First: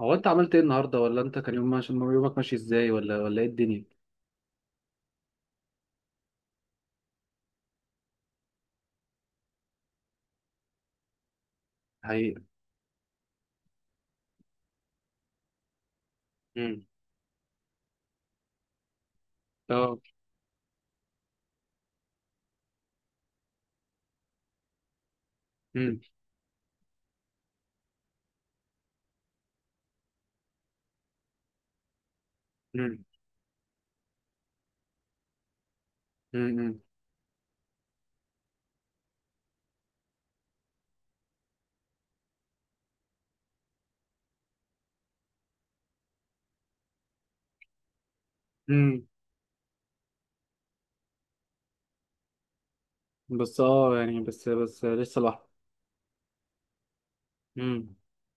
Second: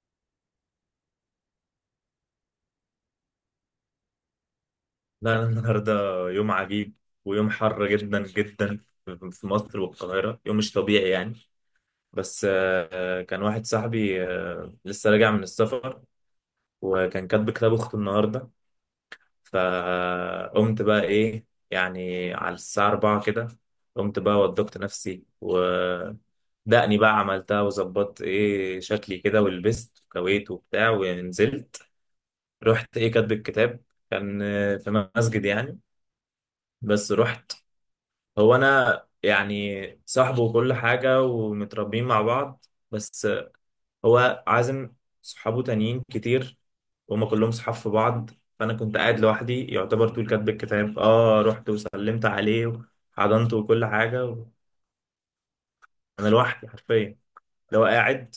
هو انت عملت ايه النهارده ولا انت كان يوم ماشي؟ يومك ماشي ازاي ولا ايه الدنيا؟ لا، أنا النهاردة يوم عجيب. ويوم حر جدا جدا في مصر والقاهرة، يوم مش طبيعي يعني. حقيقة. بس كان واحد صاحبي، لسه راجع من السفر، مم. وكان كاتب كتاب أخته النهاردة. اه. فقمت بقى إيه يعني على الساعة 4 كده. قمت بقى وضبت نفسي مم. ودقني بقى عملتها وظبطت إيه شكلي كده ولبست وكويت وبتاع ونزلت. رحت مم. إيه كاتب الكتاب. كان في مسجد يعني. مم. بس رحت. هو انا يعني صاحبه وكل حاجه ومتربيين مع بعض، بس هو عازم صحابه تانيين كتير، وهم كلهم صحاب في بعض. فانا كنت امم. قاعد لوحدي يعتبر طول كاتب الكتاب. اه رحت وسلمت عليه وحضنته بس وكل اه، يعني حاجه بس لسه لوحدي. انا لوحدي حرفيا. لو امم. قاعد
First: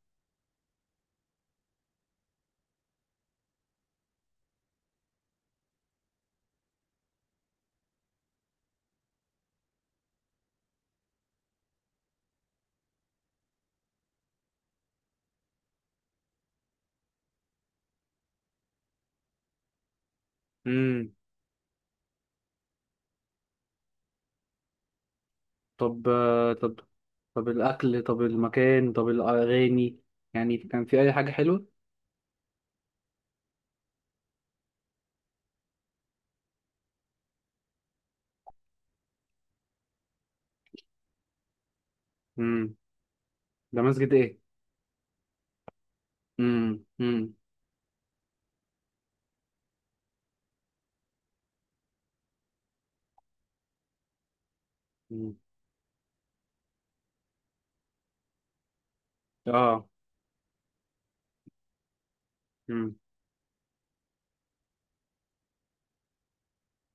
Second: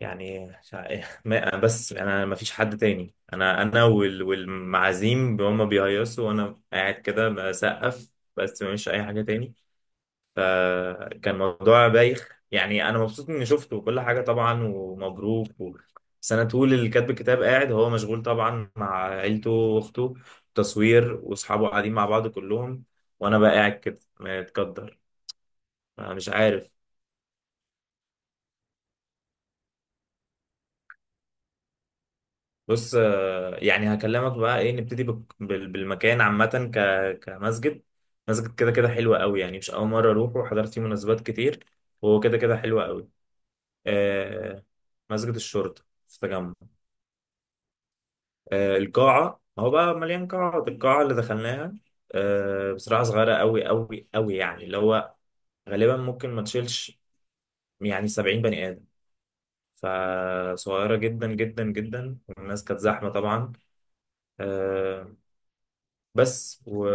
يعني مش بس انا ما فيش حد تاني، انا والمعازيم هم بيهيصوا وانا قاعد كده بسقف. بس مفيش اي حاجه تاني. فكان موضوع بايخ، يعني انا مبسوط اني شفته وكل حاجه طبعا ومبروك بس انا طول اللي كاتب الكتاب قاعد هو مشغول طبعا مع عيلته واخته، مم. تصوير، واصحابه قاعدين مع بعض كلهم. وانا بقى قاعد كده متقدر. طب أنا مش آه، عارف. طب. طب الاكل، طب المكان، طب الاغاني، يعني كان في اي حاجة حلوة؟ بص، يعني هكلمك بقى ايه. نبتدي بالمكان عامه كمسجد. مسجد كده كده حلو قوي يعني، مش اول مره اروحه، وحضرت فيه مناسبات كتير، وهو كده كده امم. حلو قوي. ده مسجد ايه؟ آه، مسجد الشرطه في التجمع. امم. القاعة، هو بقى مليان قاعات، القاعة اللي دخلناها بصراحة صغيرة أوي أوي أوي، يعني اللي هو أمم. غالبا ممكن ما تشيلش يعني 70 بني آدم. اه. فصغيرة جدا جدا جدا، والناس كانت امم زحمة طبعا. آه، بس و-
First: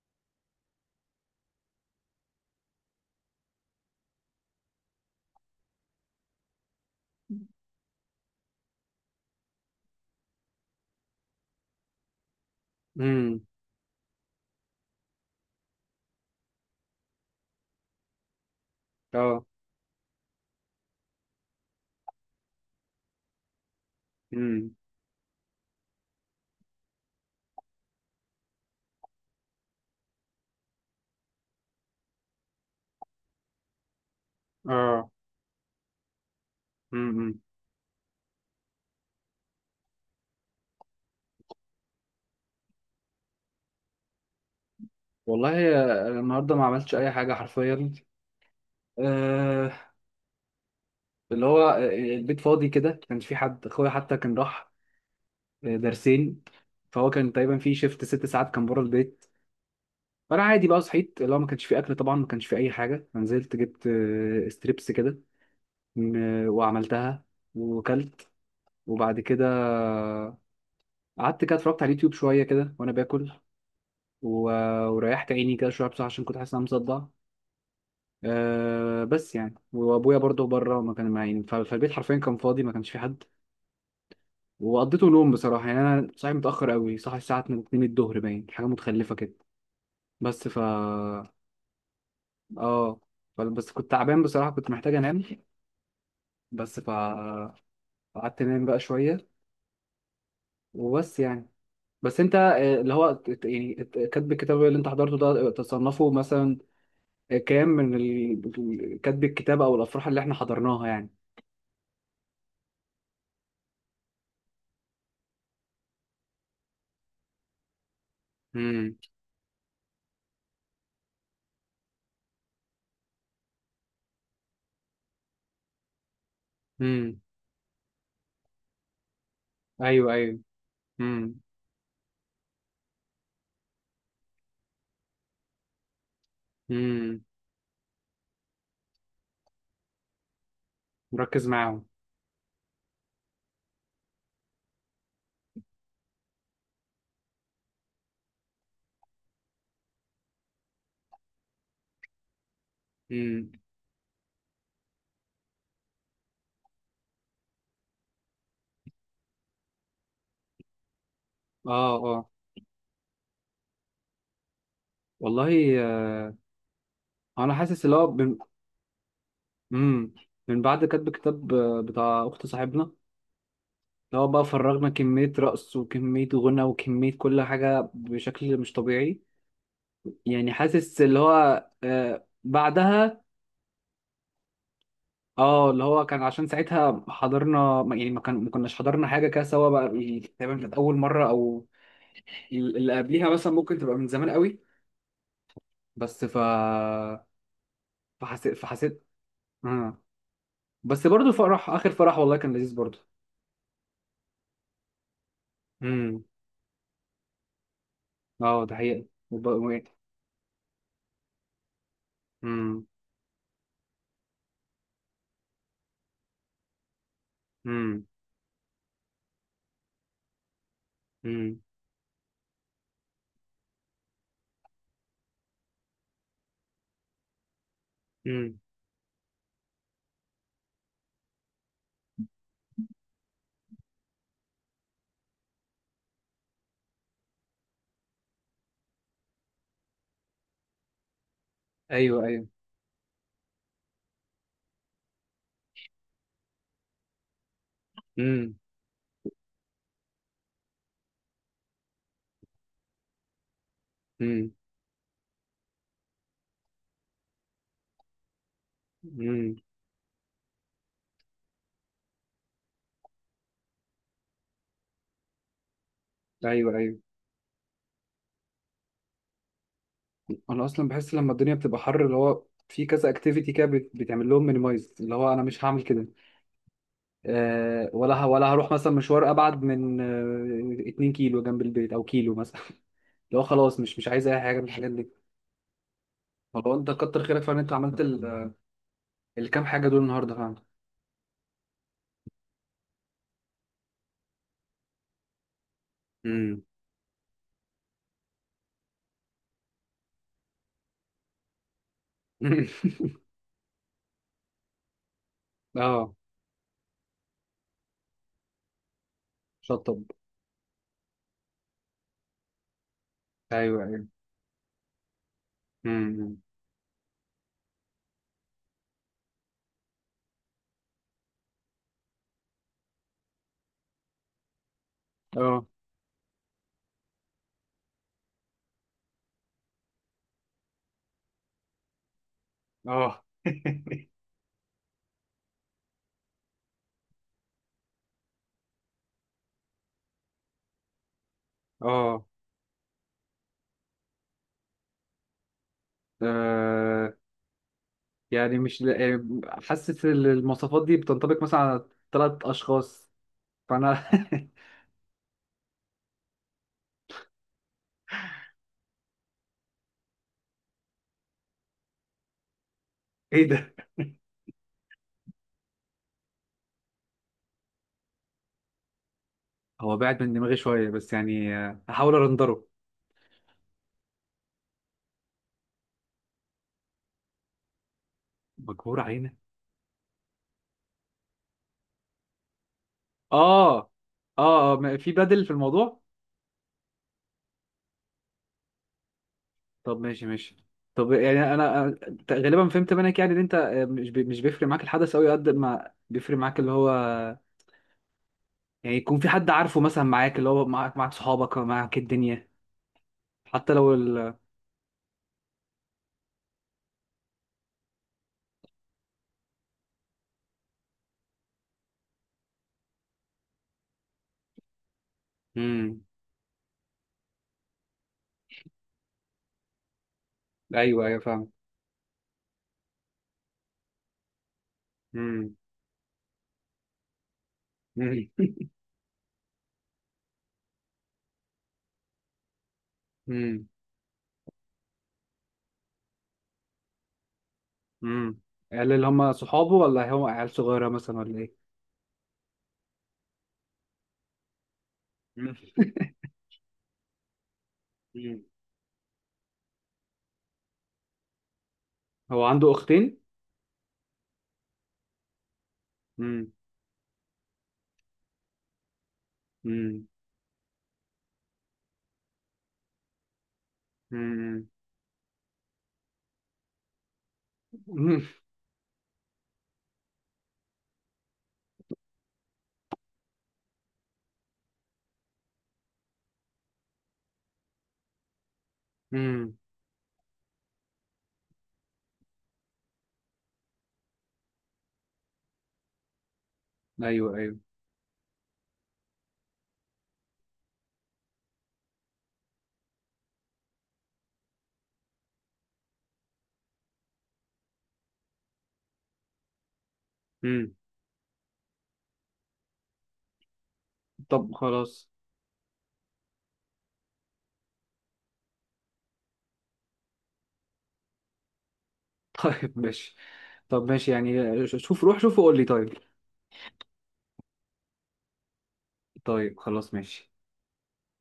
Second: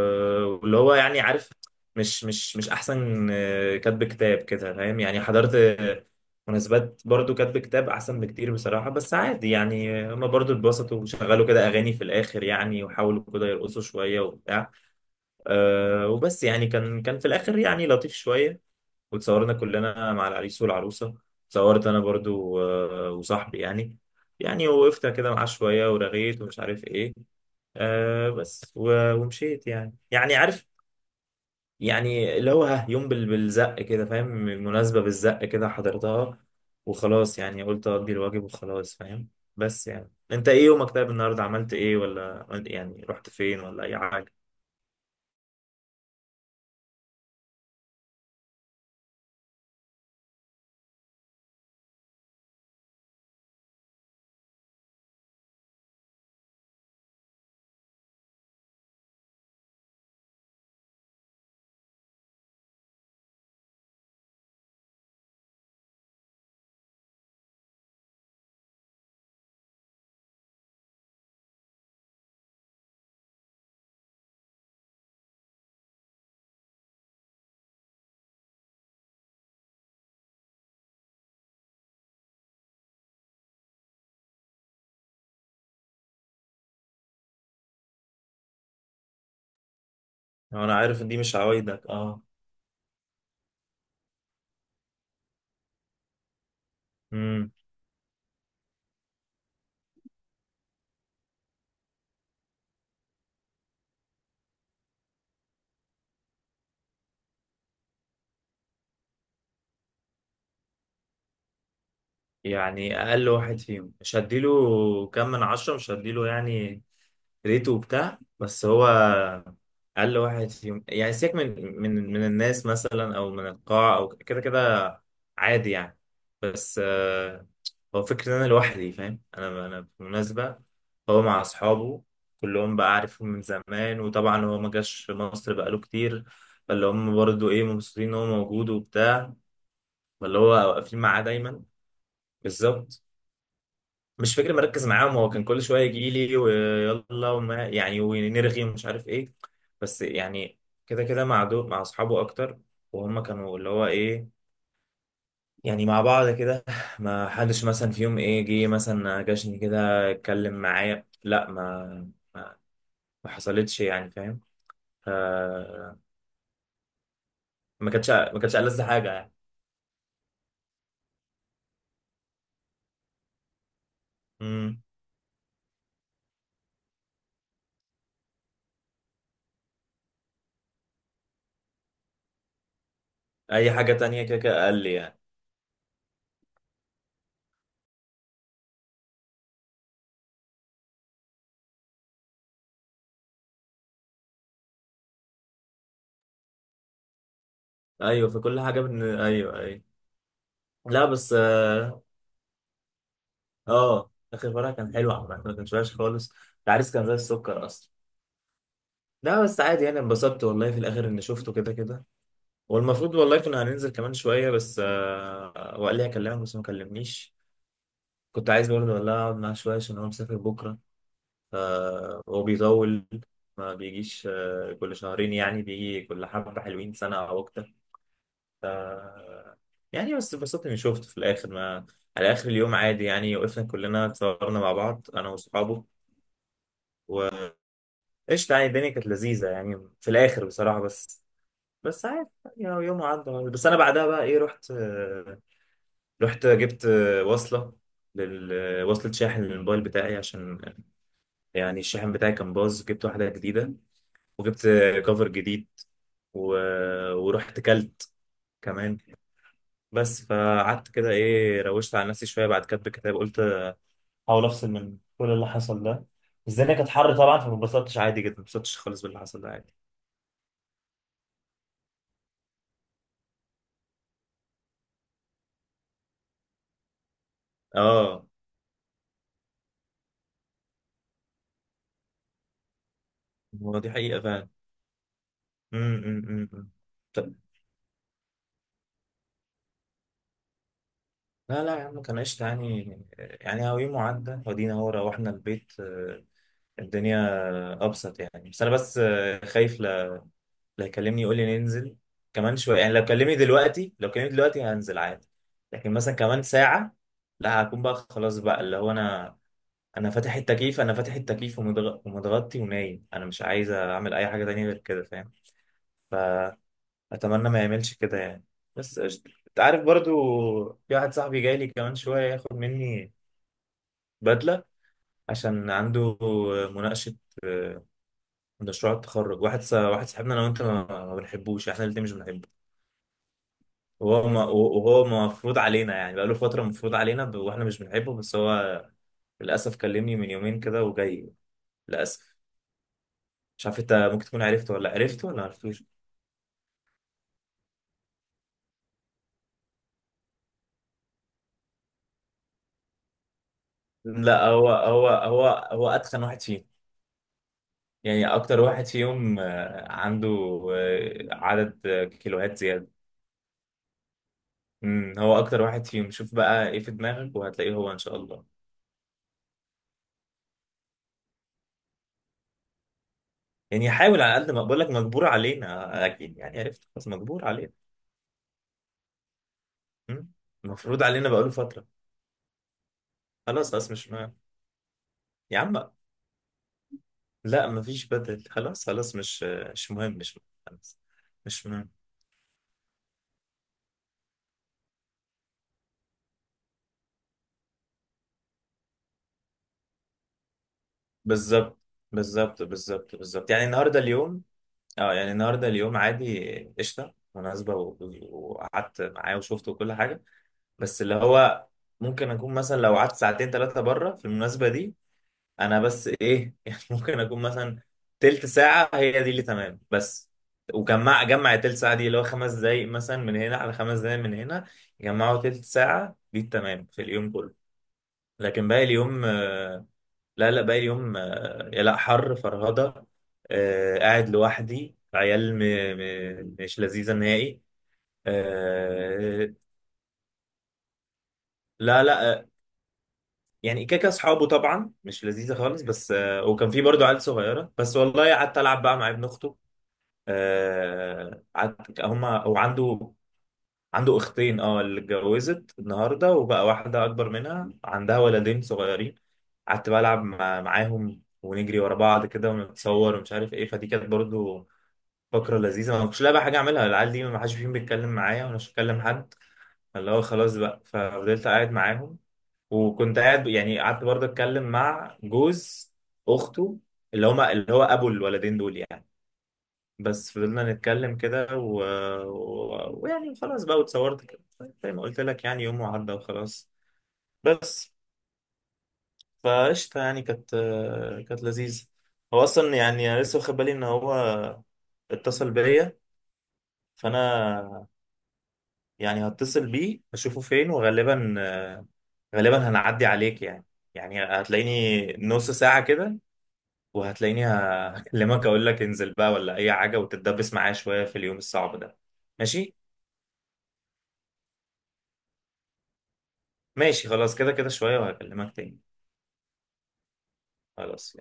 واللي هو يعني عارف، مش احسن كاتب كتاب كده فاهم. يعني حضرت مناسبات برضو كاتب كتاب احسن بكتير بصراحة. بس عادي يعني. هما برضو اتبسطوا وشغلوا كده اغاني في الاخر يعني، وحاولوا امم. كده يرقصوا شوية وبتاع. وبس. يعني كان في الاخر يعني لطيف شوية. اه. وتصورنا كلنا مع العريس والعروسة. اتصورت انا برضو وصاحبي يعني. يعني امم. وقفت كده معاه شوية ورغيت ومش عارف ايه. ومشيت. يعني عارف، يعني اللي هو ها يوم بالزق كده فاهم، المناسبة اه. بالزق كده حضرتها. امم. وخلاص، يعني قلت أقضي الواجب وخلاص فاهم. بس يعني انت ايه يومك طيب؟ النهارده عملت ايه؟ ولا يعني رحت فين ولا اي حاجة؟ والله آه، النهارده ما عملتش اي حاجة حرفيا. آه، اللي هو آه، البيت فاضي كده، ما كانش في حد. اخويا حتى كان راح آه، درسين، فهو كان تقريبا في شيفت ست ساعات كان بره البيت. فانا عادي بقى صحيت، اللي هو ما كانش في اكل طبعا، ما كانش في اي حاجه، فنزلت جبت آه، ستريبس كده، وعملتها وكلت. وبعد كده قعدت كده اتفرجت على اليوتيوب شويه كده وانا باكل، و- وريحت عيني كده شويه بصراحه عشان كنت حاسس ان انا مصدع. أه بس يعني وابويا برضه بره ما كان معين، فالبيت حرفيا كان فاضي، ما كانش في حد. وقضيته نوم بصراحة، يعني أنا صاحي متأخر أوي، صاحي الساعة 2 الظهر، باين حاجة متخلفة كده. بس انا عارف ان دي فا مش عوايدك. اه آه. بس كنت تعبان بصراحة، كنت محتاج أنام. بس فا امم. قعدت أنام بقى شوية وبس يعني. بس أنت آه، اللي هو كاتب الكتاب اللي أنت حضرته ده آه، تصنفه مثلا آه، كام من كاتب الكتاب أو الأفراح اللي إحنا حضرناها يعني؟ يعني اقل واحد فيهم مش هديله كام من 10، مش هديله يعني ريته وبتاع. بس هو امم. اقل واحد فيهم، يعني سيبك من الناس مثلا، او من القاعة، او كده كده عادي يعني. بس امم. هو فكرة ان انا لوحدي فاهم، انا أيوه أيوه. بالمناسبة هو امم. مع اصحابه كلهم بقى، عارفهم من زمان. وطبعا هو ما جاش مصر بقاله كتير، فاللي هم امم. برضو ايه مبسوطين ان هو موجود وبتاع، فاللي هو واقفين معاه مركز دايما. معاهم. بالظبط. مش فاكر مركز معاهم. هو كان كل شويه يجي لي ويلا وما يعني ونرغي ومش عارف ايه. بس يعني كده كده مع دول، مع اصحابه اكتر، وهم امم. كانوا اللي هو ايه يعني مع بعض كده. ما حدش مثلا في يوم ايه جه مثلا جاشني كده اتكلم معايا. لا آه آه. ما, ما حصلتش يعني فاهم. ف- والله. انا حاسس ما اللي هو كانتش بن... ما كانتش ألذ حاجه يعني. مم. من بعد كتب الكتاب آه، بتاع اخت صاحبنا، اللي هو بقى امم، فرغنا كمية رقص وكمية غنى وكمية كل حاجة بشكل مش طبيعي. يعني حاسس اللي هو آه بعدها. اي حاجه تانية كده كده اقل يعني. اه اللي هو كان عشان ساعتها حضرنا ما كناش حضرنا حاجة كده سوا بقى، يعني تقريبا كانت أول مرة، أو اللي قبليها مثلا ممكن تبقى من زمان قوي. بس ف ايوه، فحسيت فكل حاجه فحسيت ايوه، ايوه. آه. لا بس برضه بس، فرح، آخر فرح والله كان لذيذ برضه. اه اخر مره كان حلو عامه، ما كانش وحش خالص. العريس كان زي السكر اصلا. اه ده حقيقة. لا بس عادي يعني، انبسطت والله في الاخر اني شفته كده كده. مم. والمفروض والله كنا هننزل كمان شويه، بس وقال لي هكلمك بس ما كلمنيش. مم. كنت عايز برضه والله اقعد معاه شويه عشان هو مسافر بكره. مم. هو بيطول، ما بيجيش كل شهرين يعني، بيجي كل حبه حلوين سنه او اكتر. مم. ف يعني بس انبسطت اني شفته في الاخر. ما على اخر اليوم عادي، يعني وقفنا كلنا اتصورنا مع بعض انا واصحابه. قشطة يعني، الدنيا كانت لذيذة يعني في الآخر بصراحة. بس بس ايوه عادي، ايوه. يعني يوم عدى. بس أنا بعدها بقى إيه رحت، رحت جبت وصلة، مم. وصلة شاحن للموبايل بتاعي، عشان يعني الشاحن بتاعي كان باظ، جبت واحدة جديدة، مم. وجبت كفر جديد و... ورحت كلت كمان. مم. بس فقعدت كده إيه روشت على نفسي شوية بعد كتب الكتاب، قلت أحاول أفصل من كل اللي حصل ده. بس ايوه الدنيا كانت ايوه. حر طبعا فما اتبسطتش عادي جدا، ما اتبسطتش خالص باللي حصل ده عادي. انا اصلا بحس لما الدنيا بتبقى حر، اللي هو في كذا اكتيفيتي كده بتعمل لهم مينيمايز، اللي هو انا مش هعمل كده. أه اه ولا هروح مثلا مشوار ابعد من آه، 2 كيلو جنب البيت او كيلو مثلا اللي هو خلاص هو دي مش حقيقة عايز اي فعلا. حاجه من الحاجات دي. أمم، أمم، أمم، أمم. والله انت كتر طب، خيرك فعلا، انت عملت الكام حاجه دول النهارده فعلا. لا لا يا عم كان قشطة يعني. يعني هو يوم عدى ودينا، هو روحنا البيت، امم. الدنيا أبسط يعني. بس أنا بس خايف لا لا يكلمني يقول لي ننزل كمان شوية. يعني لو كلمني دلوقتي، لو كلمني دلوقتي هنزل عادي. لكن اه. مثلا كمان ساعة لا، هكون بقى خلاص بقى اللي هو، أنا شطب. أنا فاتح التكييف، أنا فاتح التكييف ومتغطي ونايم. أنا مش عايز ايوه ايوه. أعمل أي حاجة تانية غير كده امم. فاهم. اتمنى ما يعملش كده يعني. بس قشطة. انت عارف برضو، في واحد صاحبي جاي لي كمان شوية ياخد مني بدلة اه. عشان عنده مناقشة، آه، مشروع التخرج. واحد واحد صاحبنا انا وانت ما بنحبوش، احنا الاتنين مش بنحبه. اه. وهو ما وهو مفروض علينا يعني بقاله فترة مفروض علينا، واحنا مش بنحبه، بس هو للأسف كلمني من يومين كده وجاي. اه. للأسف، مش عارف انت ممكن تكون عرفته ولا عرفته ولا معرفتوش. آه، يعني مش ل- آه، حاسس ان المواصفات دي بتنطبق مثلا على ثلاث اشخاص. فانا. لا هو اتخن واحد فينا. يعني اكتر واحد فيهم عنده عدد كيلوهات زياده. ايه ده! امم، هو اكتر واحد فيهم. شوف بقى ايه في دماغك وهتلاقيه، هو ان شاء الله. هو بعد من دماغي شويه، بس يعني آه، هحاول ارندره. يعني حاول على قد ما بقول لك، مجبور علينا. اكيد يعني عرفت خلاص. مجبور علينا. مجبور علينا. امم، مفروض علينا بقاله فتره. خلاص اه. خلاص مش مهم. اه آه، في بدل في يا عم الموضوع. لا مفيش بدل، خلاص خلاص مش مش طب مهم، ماشي مش مهم ماشي. خلاص. طب يعني مش مهم. غالبا فهمت منك، يعني ان انت آه، مش بيفرق معاك الحدث قوي قد ما بيفرق معاك اللي هو يعني يكون في حد عارفه مثلا معاك، اللي هو معاك صحابك، بالظبط معاك الدنيا. بالظبط بالظبط بالظبط. يعني حتى لو النهارده ال. اليوم، اه يعني النهارده اليوم عادي، قشطه مناسبه وقعدت معاه وشفته وكل حاجه. بس اللي هو ممكن اكون مثلا لو قعدت ساعتين ثلاثه بره في المناسبه دي، انا مم. بس ايه يعني ممكن اكون مثلا تلت ساعه هي دي اللي تمام. بس ايوه ايوه وجمع فاهم. جمع التلت ساعه دي اللي هو خمس دقايق مثلا من هنا على خمس دقايق من هنا، يجمعوا مم. تلت ساعه دي التمام في اليوم كله. مم. لكن باقي اليوم، لا لا باقي اليوم يا لا حر فرهضة. مم. قاعد لوحدي عيال مش لذيذة نهائي. مم. عيال اللي هم آه، صحابه ولا هم عيال صغيرة مثلا ولا ايه؟ لا لا يعني كاكا اصحابه طبعا، مش لذيذة مم. خالص. بس وكان في برضو عيال صغيرة، بس والله مم. قعدت العب بقى مع ابن اخته. قعدت هما هو هو عنده عنده. اختين؟ عنده اختين، اللي اتجوزت النهارده، مم. وبقى واحدة اكبر منها عندها ولدين صغيرين. قعدت مم. بلعب معاهم ونجري ورا بعض كده ونتصور ومش عارف ايه، فدي كانت مم. برضو فقرة لذيذة. ما كنتش لاقي بقى حاجة أعملها. العيال دي ما حدش فيهم بيتكلم مم. معايا ولا بكلم حد، اللي هو خلاص بقى، ففضلت قاعد معاهم. وكنت قاعد يعني قعدت برضه أتكلم مع جوز أخته، اللي هما اللي هو أبو الولدين دول يعني. مم. بس فضلنا نتكلم كده ويعني خلاص بقى واتصورت كده. زي ما قلت لك يعني يوم وعدى وخلاص. ايوه ايوه. بس فقشطة يعني، كانت لذيذة. هو أصلا يعني أنا لسه واخد بالي إن هو اتصل بيا، فانا يعني هتصل بيه اشوفه فين، مم. وغالبا غالبا هنعدي عليك يعني. يعني طب خلاص. هتلاقيني نص ساعة كده، وهتلاقيني هكلمك اقول لك انزل بقى ولا اي حاجة، وتتدبس معايا شوية في اليوم الصعب ده. ماشي، طيب ماشي. طب ماشي، يعني شوف روح شوفه وقول لي. طيب. ماشي خلاص. كده كده شوية وهكلمك تاني. طيب خلاص ماشي. خلاص.